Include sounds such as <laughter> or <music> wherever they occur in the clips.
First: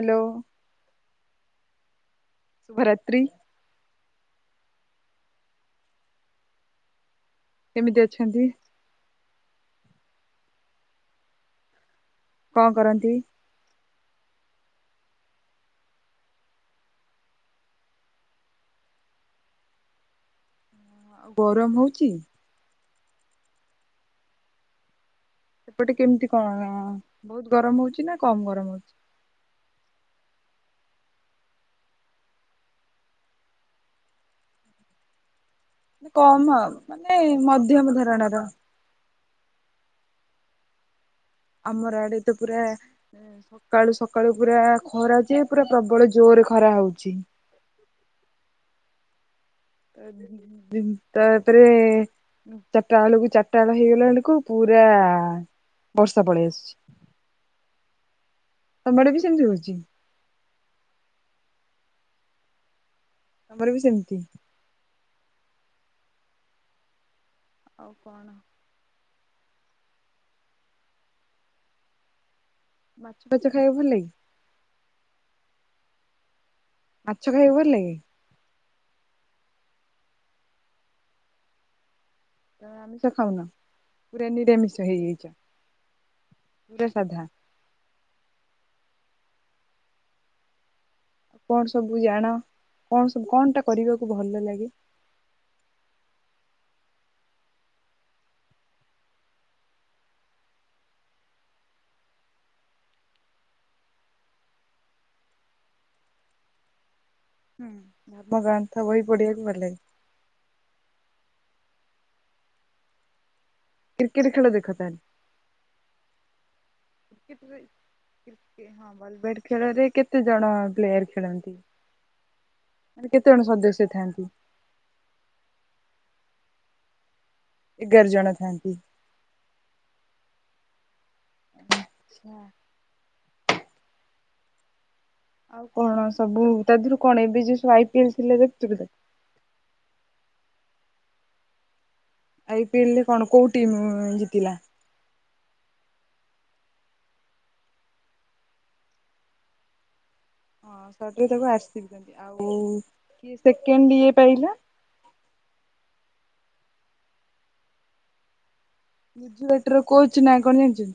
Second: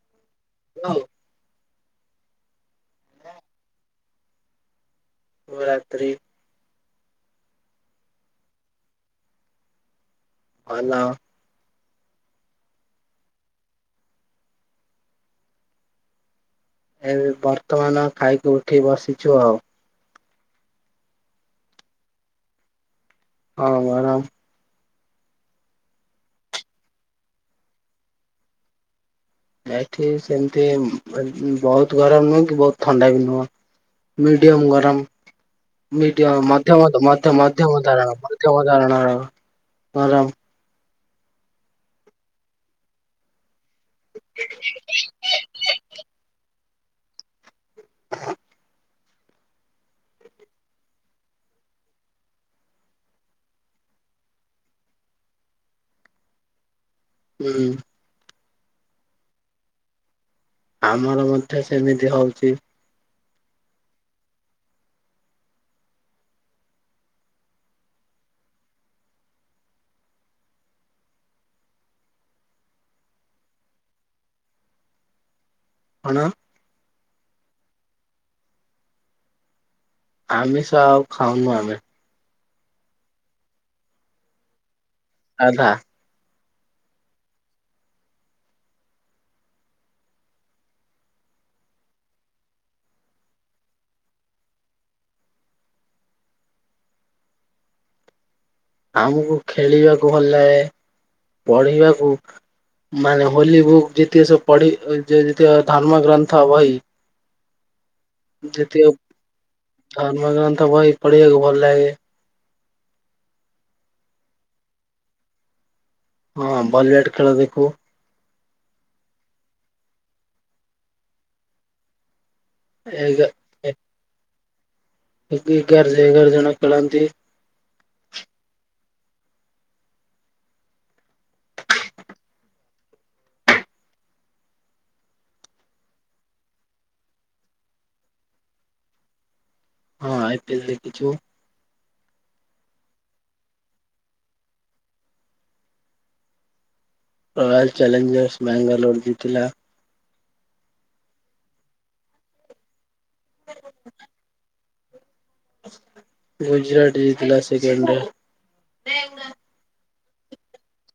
Hello. Hello. ଶୁଭରାତ୍ରି। ଶୁଭରାତ୍ରି। କେମିତି ଅଛନ୍ତି? ଭଲ। କଣ କରନ୍ତି? ଏବେ ବର୍ତ୍ତମାନ ଖାଇକି ଉଠି ବସିଛୁ ଆଉ। ଗରମ୍ ହୋଉଚି? ଅ ଗରମ୍। ସେପଟେ କେମତି କଣ ବହୁତ୍ ଗରମ୍ ହୋଉଚି ନା କମ୍ ଗରମ୍ ହୋଉଚି? ଏଇଠି ସେମତିି ଏ ବହୁତ୍ ଗରମ୍ ନୁହଁ କି ବହୁତ ଥଣ୍ଡା ବି ନୁହଁ। ମିଡିଅମ ଗରମ କମ ମିଡିଅମ ଆଉ ମଧ୍ୟମତ୍ ମାନେ ମଧ୍ୟ ମଧ୍ୟ ମଧ୍ୟମ ମତାର ଧରଣର ମଧ୍ୟମତ୍ ଧରଣର ଗରମ୍। ଆମର୍ ଆଡ଼େ ତ ପୁରା ଏ ସ ସକାଳୁ ସକାଳୁ ପୁରା ଖରା ଯେ ପୁରା ପ୍ରବଳ ଜୋର୍ ରେ ଖରା ହୋଉଚି। <inaudible> ଦିନ୍ ତାପରେ ଚାରଟା ବେଳକୁ ଚାରଟା ବେଳ ହେଇଗଲା ବେଳକୁ ପୁରା ବର୍ଷା ପଳେଇ ଆସୁଚି। କରିବୁ। ତମ ଆଡ଼େ ବି ସେମତି ହୋଉଚି? ଆମର ମଧ୍ୟ ସେମିତି ହୋଉଚି। ଆମର ବି ସେମିତି। ଆଉ କଣ? ମାଛ ଫାଚ ଖାଇବାକୁ ଭଲ୍ ଲାଗେ? କଣ? ମାଛ ଖାଇଆକୁ ଭଲ ଲାଗେ। ଆମିଷ ଆଉ ଖାଉନୁ ଆମେ। ଆମିଷ ଖାଉନ ପୁରା ନିରାମିଷ ହେଇଯାଇଚ। ସାଧା। ପୁରା ସାଧା। କଣ୍ ସବୁ ଯାଣ କଣ୍ ସବୁ କଣ୍ ଟା କରିବାକୁ ଭଲ ଲାଗେ। ଆମୁକୁ ଖେଳିବାକୁ ଭଲ ଲାଗେ ପଢ଼ିବାକୁ। ମାନେ ହୋଲି ବୁକ୍ ଯେତିକ ସବୁ ପଢ଼ି ଯେ ଯେତିକ ଧର୍ମ ଗ୍ରନ୍ଥ ବହି। ହୁଁ ଧର୍ମ ଗ୍ରନ୍ଥ ଯେତିକ ବହି ପଢ଼ିବାକୁ ଭଲ ଲାଗେ। ଧର୍ମଗ୍ରନ୍ଥ ବହି ପଢ଼ିବାକୁ ଭଲ ଲାଗେ। କ୍ରିକେଟ୍ ଖେଳ ଦେଖ ତାହେଲେ। ହଁ ବଲ୍ ବ୍ୟାଟ୍ ଖେଳ ଦେଖୁ। କ୍ରିକେଟରେ ହଁ ବଲ ବ୍ୟାଟ ଖେଳରେ କେତେ ଜଣ ପ୍ଲେୟାର ଖେଳନ୍ତି। କେତେ ଏଗା ଜଣ ସଦ୍ୟସ୍ୟ ଥାଆନ୍ତି। ଏ ବି ଏଗାର୍ ଯେ ଏଗାର ଜଣ ଖେଳନ୍ତି। ଏଗାର୍ ଜଣ ଥାଆନ୍ତି। ହଁ। କଣ ସବୁ ତା ଦେହରୁ କଣ ଏବେ ଯୋଉ ସବୁ ଆଇ ପିଏଲ୍ ଥିଲା ଦେଖିଥିଲୁ କି ତୁ? ହଁ ଆଇ ପିଏଲ୍ ଦେଖିଚୁ। ଆଇ ପିଏଲ୍ ରେ କଣ କୋଉ ଟିମ୍ ଉ ଜିତିଲା। ରୟାଲ ଚ୍ୟାଲେଞ୍ଜର୍ସ ବାଙ୍ଗାଲୋର ଜିତିଲା। <unintelligible> ଆଉ କିଏ ସେକେଣ୍ଡ ଇଏ ପାଇଲା ଗୁଜୁରାଟ ଜିତିଲା ସେକେଣ୍ଡରେ ଗୁଜୁରାଟର କୋଚ୍ ନାଁ କଣ ଜାଣିଛନ୍ତି?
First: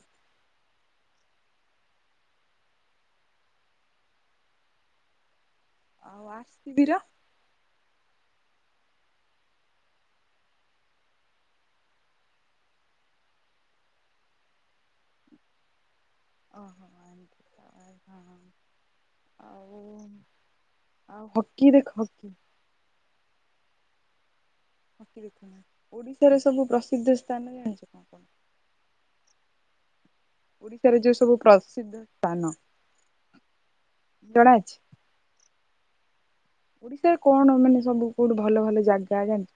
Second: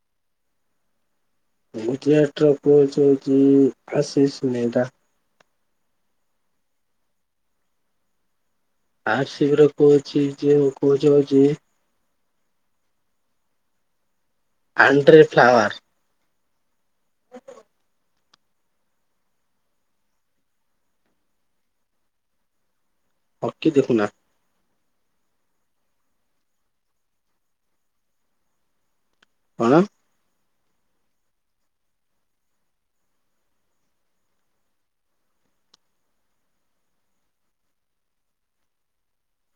ଗୁଜୁରାଟର କୋଚ୍ ହଉଛି ଆଶିଷ ମେହେତା। ଆଉ ଆର୍ ସି ବି ର। ଆର୍ ଶି ବି ର କୋଚ୍ ହଉଛି ଯେ କୋଚ୍ ହଉଛି ଆଣଟ୍ରେ ଫ୍ଲାୱାର। ଓହୋ। ଆଉ ଆଉ ହକି ଦେଖ ହକି। ହକି ଦେଖୁନା ହକି ଦେଖୁନା, ଓଡିଶାର ସବୁ ପ୍ରସିଦ୍ଧ ସ୍ଥାନ ଜାଣିଛ କଣ କଣ? କଣ? ଓଡିଶାର ଯୋଉ ସବୁ ପ୍ରସିଦ୍ଧ ସ୍ଥାନ ଜଣା ଅଛି? ଓଡ଼ିଶାରେ କଣ ମାନେ ସବୁ କୋଉଠୁ ଭଲ ଭଲ ଜାଗା ଜାଣିଛ।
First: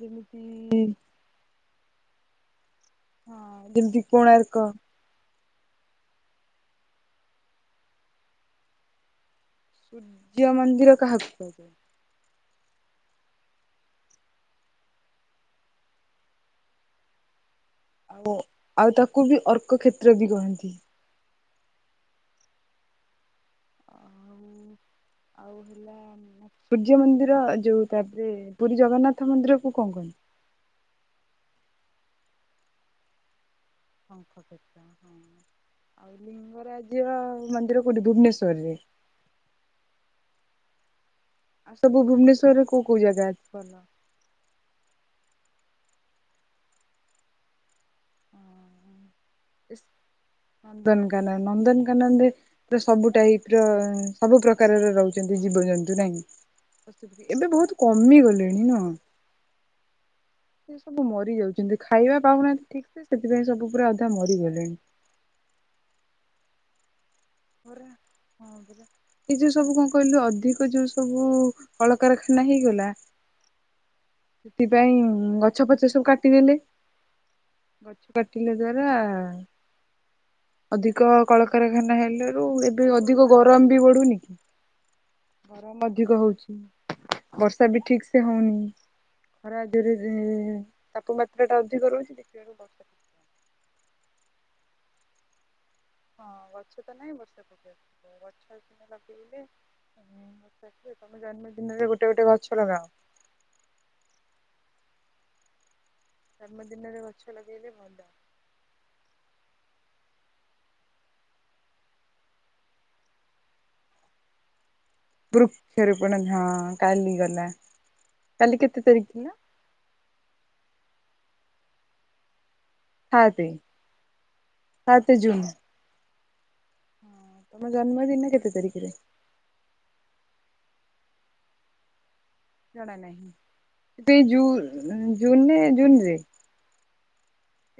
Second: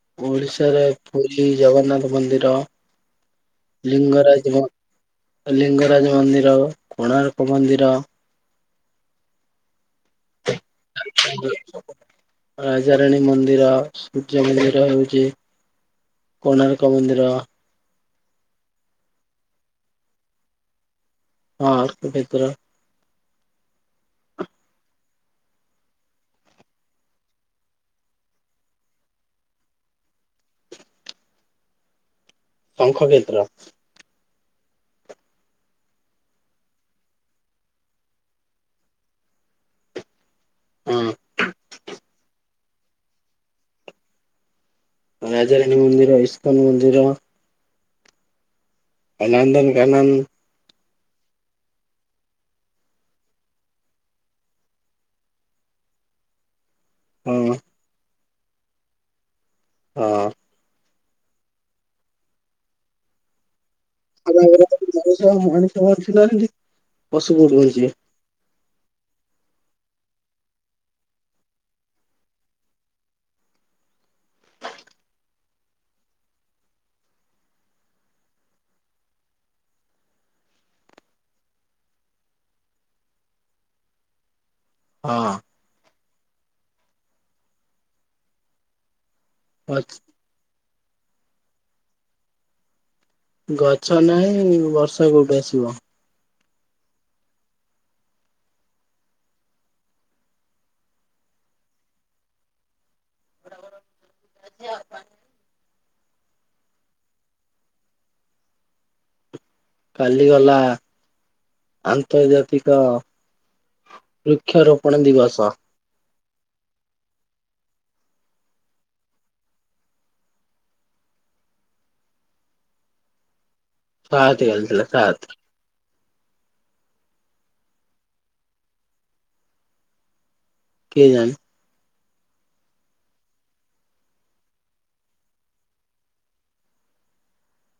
ଯେମିତି ଓଡିଶାରେ ପୁରୀ ଜଗନ୍ନାଥ ମନ୍ଦିର, ହଁ ଯେମିତି କୋଣାର୍କ ଲିଙ୍ଗରାଜ ମ ଲିଙ୍ଗରାଜ ମନ୍ଦିର, କୋଣାର୍କ ମନ୍ଦିର ଜିଓ ମନ୍ ରାଜାରାଣୀ ମନ୍ଦିର, ସୂର୍ଯ୍ୟ ମନ୍ଦିର ହଉଛି କୋଣାର୍କ ମନ୍ଦିର ବୋ ଆଉ ତାକୁ ବି ଅର୍କ କ୍ଷେତ୍ର ବି କହନ୍ତି। ହଁ ଅର୍କ କ୍ଷେତ୍ର। ଆଉ ଆଉ ହେଲା ସୂର୍ଯ୍ୟ ମନ୍ଦିର ଯୋଉ ତାପରେ ପୁରୀ ଜଗନ୍ନାଥ ମନ୍ଦିରକୁୁ କଣ କହନ୍ତି? ଶଙ୍ଖ କ୍ଷେତ୍ର। ଶଙ୍ଖ କ୍ଷେତ୍ର ହଁ ଆଉ ଲିଙ୍ଗରାଜ ମନ୍ଦିର କୋଉଠି ଭୁବନେଶ୍ଵରରେ? ହଁ। ଆଉ ସବୁ ଭୁବନେଶ୍ଵରରେ କୋଉ କୋଉ ଜାଗା ଅଛି ଭଲ? ରାଜାରଣୀ ମନ୍ଦିର, ଇସ୍କନ ମନ୍ଦିର ନନ୍ଦନକାନନ। ନନ୍ଦନକାନନ ନନ୍ଦନକାନନ ରେ ତ ସବୁ ଟାଇପ୍ ର ସବୁ ପ୍ରକାରର ରହୁଛନ୍ତି ଜୀବଜନ୍ତୁ ନାହିଁ ଏବେ ହଁ ବହୁତ କମିଗଲେଣି ନୁହଁ? ହଁ। ସେ ସବୁ ମରି ଯାଉଛନ୍ତି ଖାଇବା ପାଉନାହାନ୍ତି ଠିକ୍ ସେ ସେଥିପାଇଁ ସବୁ ପୁରା ଅଧା ମରିଗଲେଣି। ପରା <unintelligible> ହଁ ପରା। ଏଇ ଯୋଉ ସବୁ କଣ କହିଲ ଅଧିକ ଯୋଉ ସବୁ କଳକାରଖାନା ହେଇଗଲା ସେଥିପାଇଁ ଗଛ ଫଛ ସବୁ କାଟିନେଲେ ଗଛ କାଟିଲା ଦ୍ଵାରା ଅଧିକ କଳକାରଖାନା ହେଲାରୁ ଏବେ ଅଧିକ ଗରମ ବି ବଢ଼ୁନି କି? ହଁ। ଗରମ ଅଧିକ ହଉଛି ବର୍ଷା ବି ଠିକ୍ ସେ ହଉନି। ଖରା ହଁ। <unintelligible> ତାପମାତ୍ରାଟା ଅଧିକ ରହୁଛି ଦେଖିଲା ବେଳକୁ ବର୍ଷା ଗଛ ନାହିଁ ବର୍ଷା କୋଉଠୁ ଆସିବ? ହଁ ଗଛ ତ ନାହିଁ <unintelligible> ତମେ ଜନ୍ମଦିନରେ ଗୋଟେ ଗୋଟେ ଗଛ ଲଗାଅ। <unintelligible> ଜନ୍ମଦିନରେ ଗଛ ଲଗେଇଲେ ଭଲ। କାଲି ଗଲା ଆନ୍ତର୍ଜାତିକ ବୃକ୍ଷ ରୋପଣ ଦିବସ। ବୃକ୍ଷରୋପଣ ହଁ କାଲି ଗଲା କାଲି କେତେ ତାରିଖ ଥିଲା? ସାତେ ସାତେ କାଲିଥିଲା ସାତେ ସାତ ଜୁନ ହଁ ତମ ଜନ୍ମଦିନ କେତେ ତାରିଖରେ? କିଏ ଜାଣି? ଜଣା ନାହିଁ ତୁ ଏଇ ଜୁନ୍ ଜୁନ ରେ ଜୁନ ରେ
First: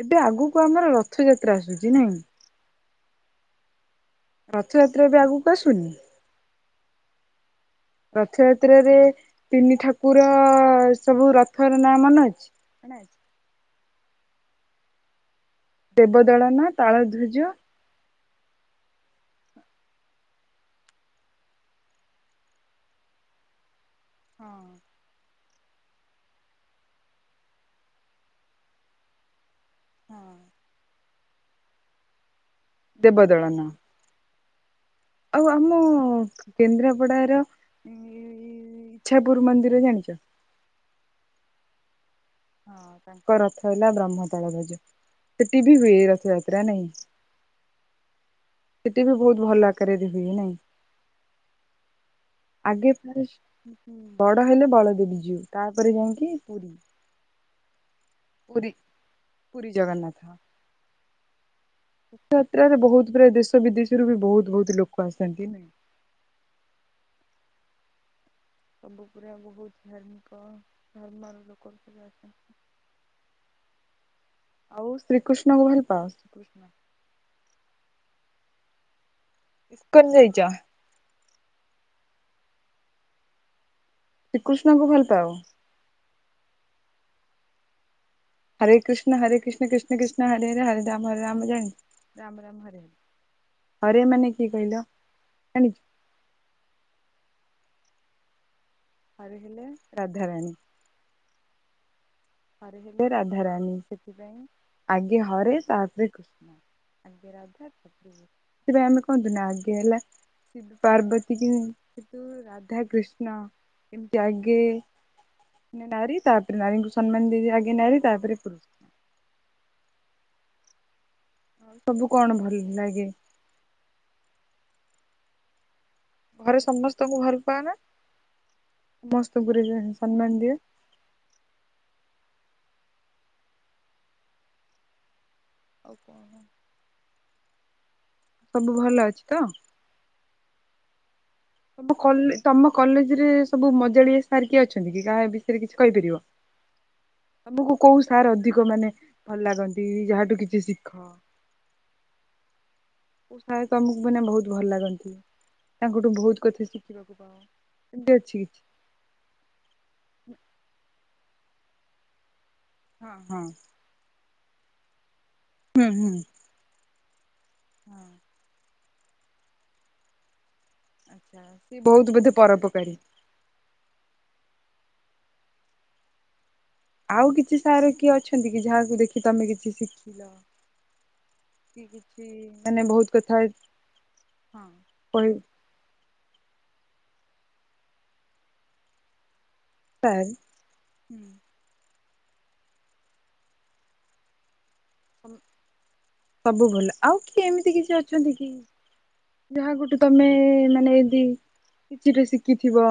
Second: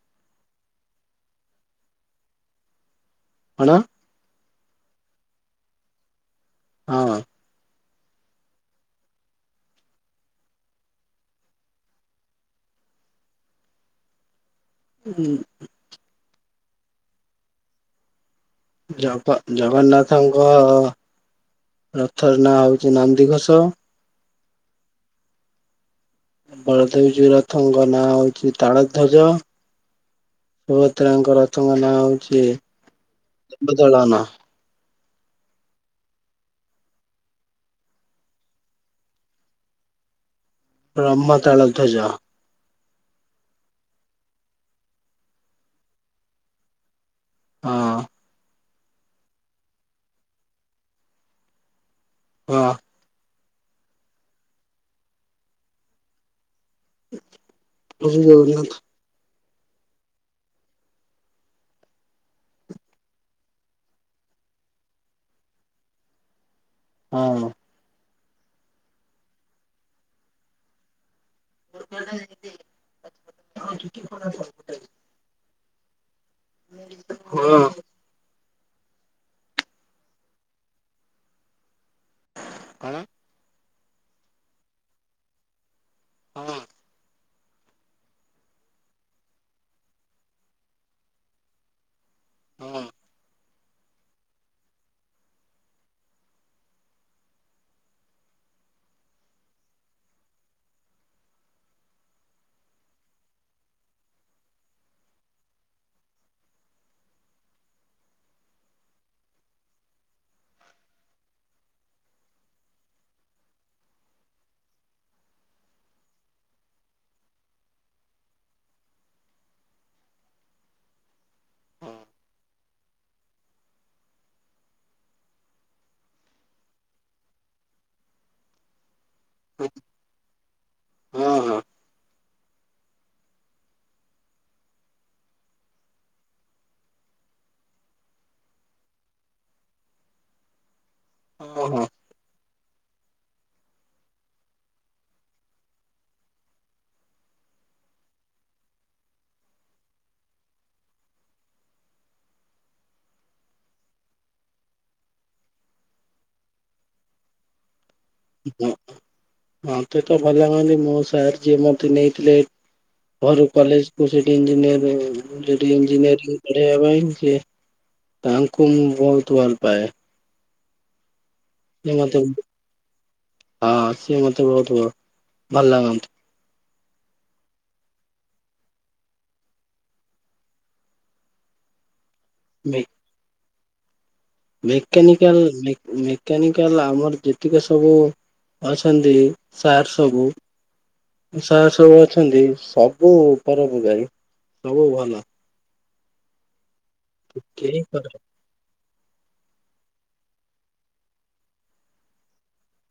ଏବେ ଆଗକୁ ଆମର ରଥଯାତ୍ରା ଆସୁଛି ନାଇଁ କଣ? ରଥଯାତ୍ରା ଏବେ ଆଗକୁ ଆସୁନି? ହଁ। ରଥଯାତ୍ରାରେ ତିନି ଠାକୁର ସବୁ ରଥର ନାଁ ମନେଅଛି ହୁଁ ଦେବଦଳନା ତାଳଧ୍ୱଜ ଜଗ ଜଗନ୍ନାଥଙ୍କ ରଥର ନାଁ ହଉଛି ନନ୍ଦିଘୋଷ। ହଁ। ବଳଦେବଜୀଉ ରଥଙ୍କ ନାଁ ହଉଛି ତାଳଧ୍ୱଜ ହଁ ଶୁଭ ତ୍ରା ଙ୍କ ରଥଙ୍କ ନାଁ ହଉଛି ଦେବଦଳନ ଦେବଦଳନ। ଆଉ ଆମ କେନ୍ଦ୍ରାପଡାର ଏଇ ଇଚ୍ଛାପୁର ମନ୍ଦିର ଜାଣିଚ? ବ୍ରହ୍ମ ତାଳଧ୍ୱଜ ହଁ ତାଙ୍କ ରଥ ହେଲା ବ୍ରହ୍ମ ତାଳଧ୍ୱଜ ସେଠି ବି ହୁଏ ରଥଯାତ୍ରା ନାଁଇ। ହଁ। ସେଠି ବି ବୋହୁତ ଭଲ ଆକାରରେ ହୁଏ ନାଇଁ ହଁ ଆଗେ ବଡ ହେଲେ ବଳଦେବଜୀଉ ତାପରେ ଯାଇକି ପୁରି ପୁରି ଜଗନ୍ନାଥ ପୁରି ଜଗନ୍ନାଥ ଯାତ୍ରାରେ ବୋହୁତ ପ୍ରାୟ ଦେଶ ବିଦେଶରୁ ବି ବୋହୁତ ବୋହୁତ ଲୋକ ଆସନ୍ତି ନାଇଁ। ହଁ। ସବୁ ପୁରା ବୋହୁତ ଧାର୍ମିକ ନର୍ମାଲ ଲୋ କରୁଥିବା ହେତୁ ଆଉ ଶ୍ରୀକୃଷ୍ଣଙ୍କୁ ଭଲ ପାଅ? ହଁ। ଇସ୍କନ ଯାଇଚ? କଣ? ଶ୍ରୀକୃଷ୍ଣଙ୍କୁ ଭଲ ପାଅ? ହଁ। ହରେ କୃଷ୍ଣ ହରେ କୃଷ୍ଣ କୃଷ୍ଣ କୃଷ୍ଣ ହରେ ହରେ ହରେ ରାମ ହରେ ରାମ ରାମ ଜାଣି ରାମ ରାମ ହଁ ହରେ ହଁ ହରେ ମାନେ କିଏ କହିଲ ଜାଣଚ? ହରେ ହେଲେ ରାଧାରାଣୀ। ହରେ ହେଲେ ରାଧାରଣୀ ସେଥିପାଇଁ ଆଗେ ହରେ ତାପରେ କୃଷ୍ଣ ଆଗେ ରା ସେଥିପାଇଁ ଆମେ କହନ୍ତି ନା ଆଗେ ହେଲା ଶିବ ପାର୍ବତୀ କି ରାଧା କୃଷ୍ଣ ଏମିତି ଆଗେ ନାରୀ ତାପରେ ନାରୀଙ୍କୁ ସମ୍ମାନ ଦେଇକି ଆଗ ନାରୀ ତାପରେ ପୁରୁଷ। ଆଉ ସବୁ କଣ ଭଲ ଲାଗେ? ଘରେ ସମସ୍ତଙ୍କୁ ଭଲ ପାଆ ନା? ସମସ୍ତ ଗୁରୁଜନ ସମ୍ମାନ ଦିଏ। ହଁ ହଁ। ଆଉ କଣ? ସବୁ ଭଲ ଅଛି ତ? ହଁ ଭଲ। ତମ କଲେ ତମ କଲେଜରେ ସବୁ ମଜାଳିଆ ସାର୍ କିଏ ଅଛନ୍ତି କି କାହା ବିଷୟରେ କିଛି କହିପାରିବ? ଆମକୁ କୋଉ ସାର୍ ଅଧିକ ମାନେ ଭଲ ଲାଗନ୍ତି, ଯାହାଠୁ କିଛି ଶିଖ? କୋଉ ସାର୍ ତୁମକୁ ମାନେ ବୋହୁତ ଭଲ ଲାଗନ୍ତି, ତାଙ୍କଠୁ ବୋହୁତ କଥା ଶିଖିବାକୁ ପାଅ। ଏମିତି ଅଛି କିଛି <inaudible> ମତେ ତ ଭଲାଗନ୍ତି ମୋ ସାର୍ ଯିଏ ମତେ ନେଇଥିଲେ ହଁ ହଁ ଘରୁ କଲେଜକୁ ସେଠି ଇଞ୍ଜିନିୟର ସେଠି ହୁଁ ହୁଁ ହଁ। ଇଞ୍ଜିନିୟରିଂ ପଢେଇବା ପାଇଁ ସିଏ ତାଙ୍କୁୁ ମୁଁ ବୋହୁତ ଭଲ ପାଏ। ଆଚ୍ଛା ସେ ସିଏ ବୋହୁତ ମତେ ବୋଧେ ପର‌ଉପକାରୀ। ହଁ ସିଏ ମତେ ବୋହୁତ ଭ-ଭଲ ଲାଗନ୍ତି। ଆଉ କିଛି ସାର୍ କିଏ ଅଛନ୍ତି କି ଯାହାକୁ ଦେଖି ତମେ କିଛି ଶିଖିଲ? କିଏ କିଛି ମାନେ ବୋହୁତ କରିଥାଏ। <inaudible> ମେକାନିକାଲ୍ ମେ-ମେକାନିକାଲ୍ ଆମର ଯେତିକି ସବୁ ଅଛନ୍ତି। ସାର୍ ସବୁ ସାର୍ ସବୁ ଅଛନ୍ତି ସବୁ ପରଉପକାରୀ ସବୁ ଭଲ। ସବୁ ଭଲ ଆଉ କିଏ ଏମିତି କେହି କିଛି ଖରାପ ଅଛନ୍ତି କି? ଯାହାଙ୍କ ଟୁ ତମେ ମାନେ ଏଦି କିଚିଟା ଶିଖିଥିବ?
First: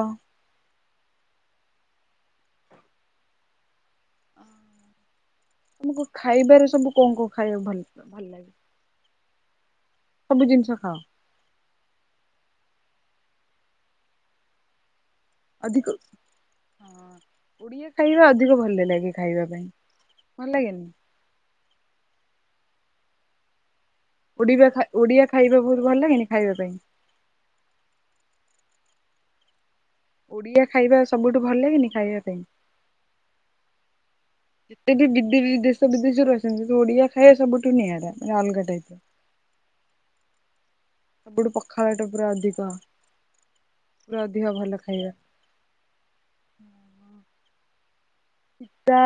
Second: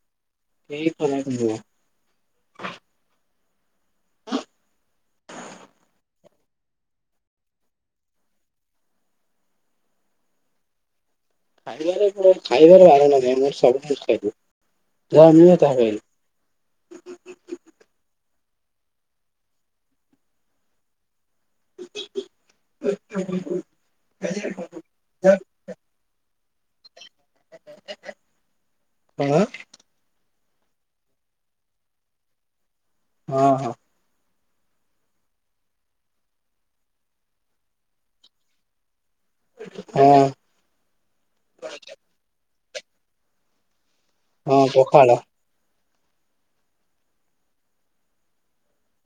<unintelligible> ତମକୁ ଖାଇବାରେ ସବୁ କଣ କଣ ଖାଇବାକୁ ଭଲ ଭଲ ଲାଗେ? ସବୁ ଜିନିଷ ଖାଅ? ଖାଇବାରେ ଖାଇବବେରେ ବାରଣ ନହିଁ ମୋର ସବୁ କିଛି ଖାଇଦୀଏ। ଅଧିକ ଓଡ଼ିଆ ଖାଇବା ଅଧିକ ଭଲ ଲାଗେ ଖାଇବା ପାଇଁ। ଭଲ ଲାଗେନି? <unintelligible> ଉଡିବା ଖା ଓଡିଆ ଖାଇବା ବହୁତ ଭଲ ଲାଗେନି ଖାଇବା ପାଇଁ? କଣ? ଓଡ଼ିଆ ଖାଇବା ସବୁଠୁ ଭଲ ଲାଗେନି ଖାଇବା ପାଇଁ? ହଁ ହଁ। ଯେତେ ବିଦୀ ବିଦେଶ ଦେଶ ବିଦେଶରୁ ଅଛନ୍ତି ଓଡିଆ ଖାଇବା ସବୁଠୁ ନିଆରା ମାନେ ଅଲଗା ଟାଇପ। ହଁ। ସବୁଠୁ ପଖାଳ ଟା ପୁରା ଅଧିକ ପୁରା ଅଧିକ ହଁ ଭଲ ପଖାଳ ଖାଇବା। ସୀତା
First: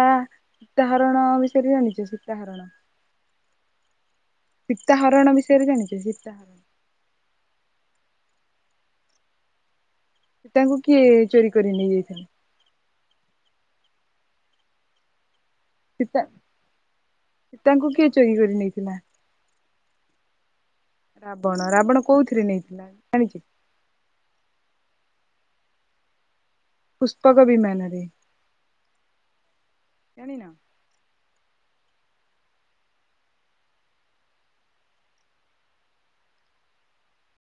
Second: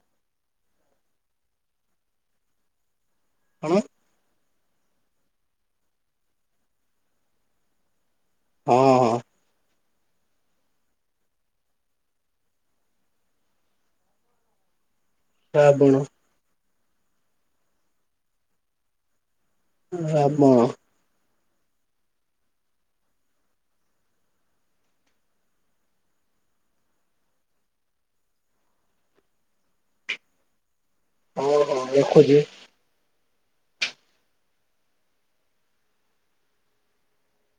ସୀତାହରଣ ବିଷୟରେ ଜାଣିଚ ସୀତା ହରଣ? କଣ? ସୀତାହରଣ ବିଷୟରେ ଜାଣିଚ? ସୀତା ହଁ ହଁ। ସୀତା ଙ୍କୁ କିଏ ଚୋରି କରି ନେଇଯାଇଥିଲା? ଶ୍ରାବଣ ସୀତା ସୀତାଙ୍କୁ କିଏ ଚୋରି କରି ନେଇଥିଲା? ରାବଣ। ରାବଣ, ରାବଣ କୋଉଥିରେ ନେଇଥିଲା ଜାଣିଚ? ପୁସ୍ତକ ବିମାନ ରେ। ଜାଣିନ? ହଁ ହଁ ଲେଖୁଚି।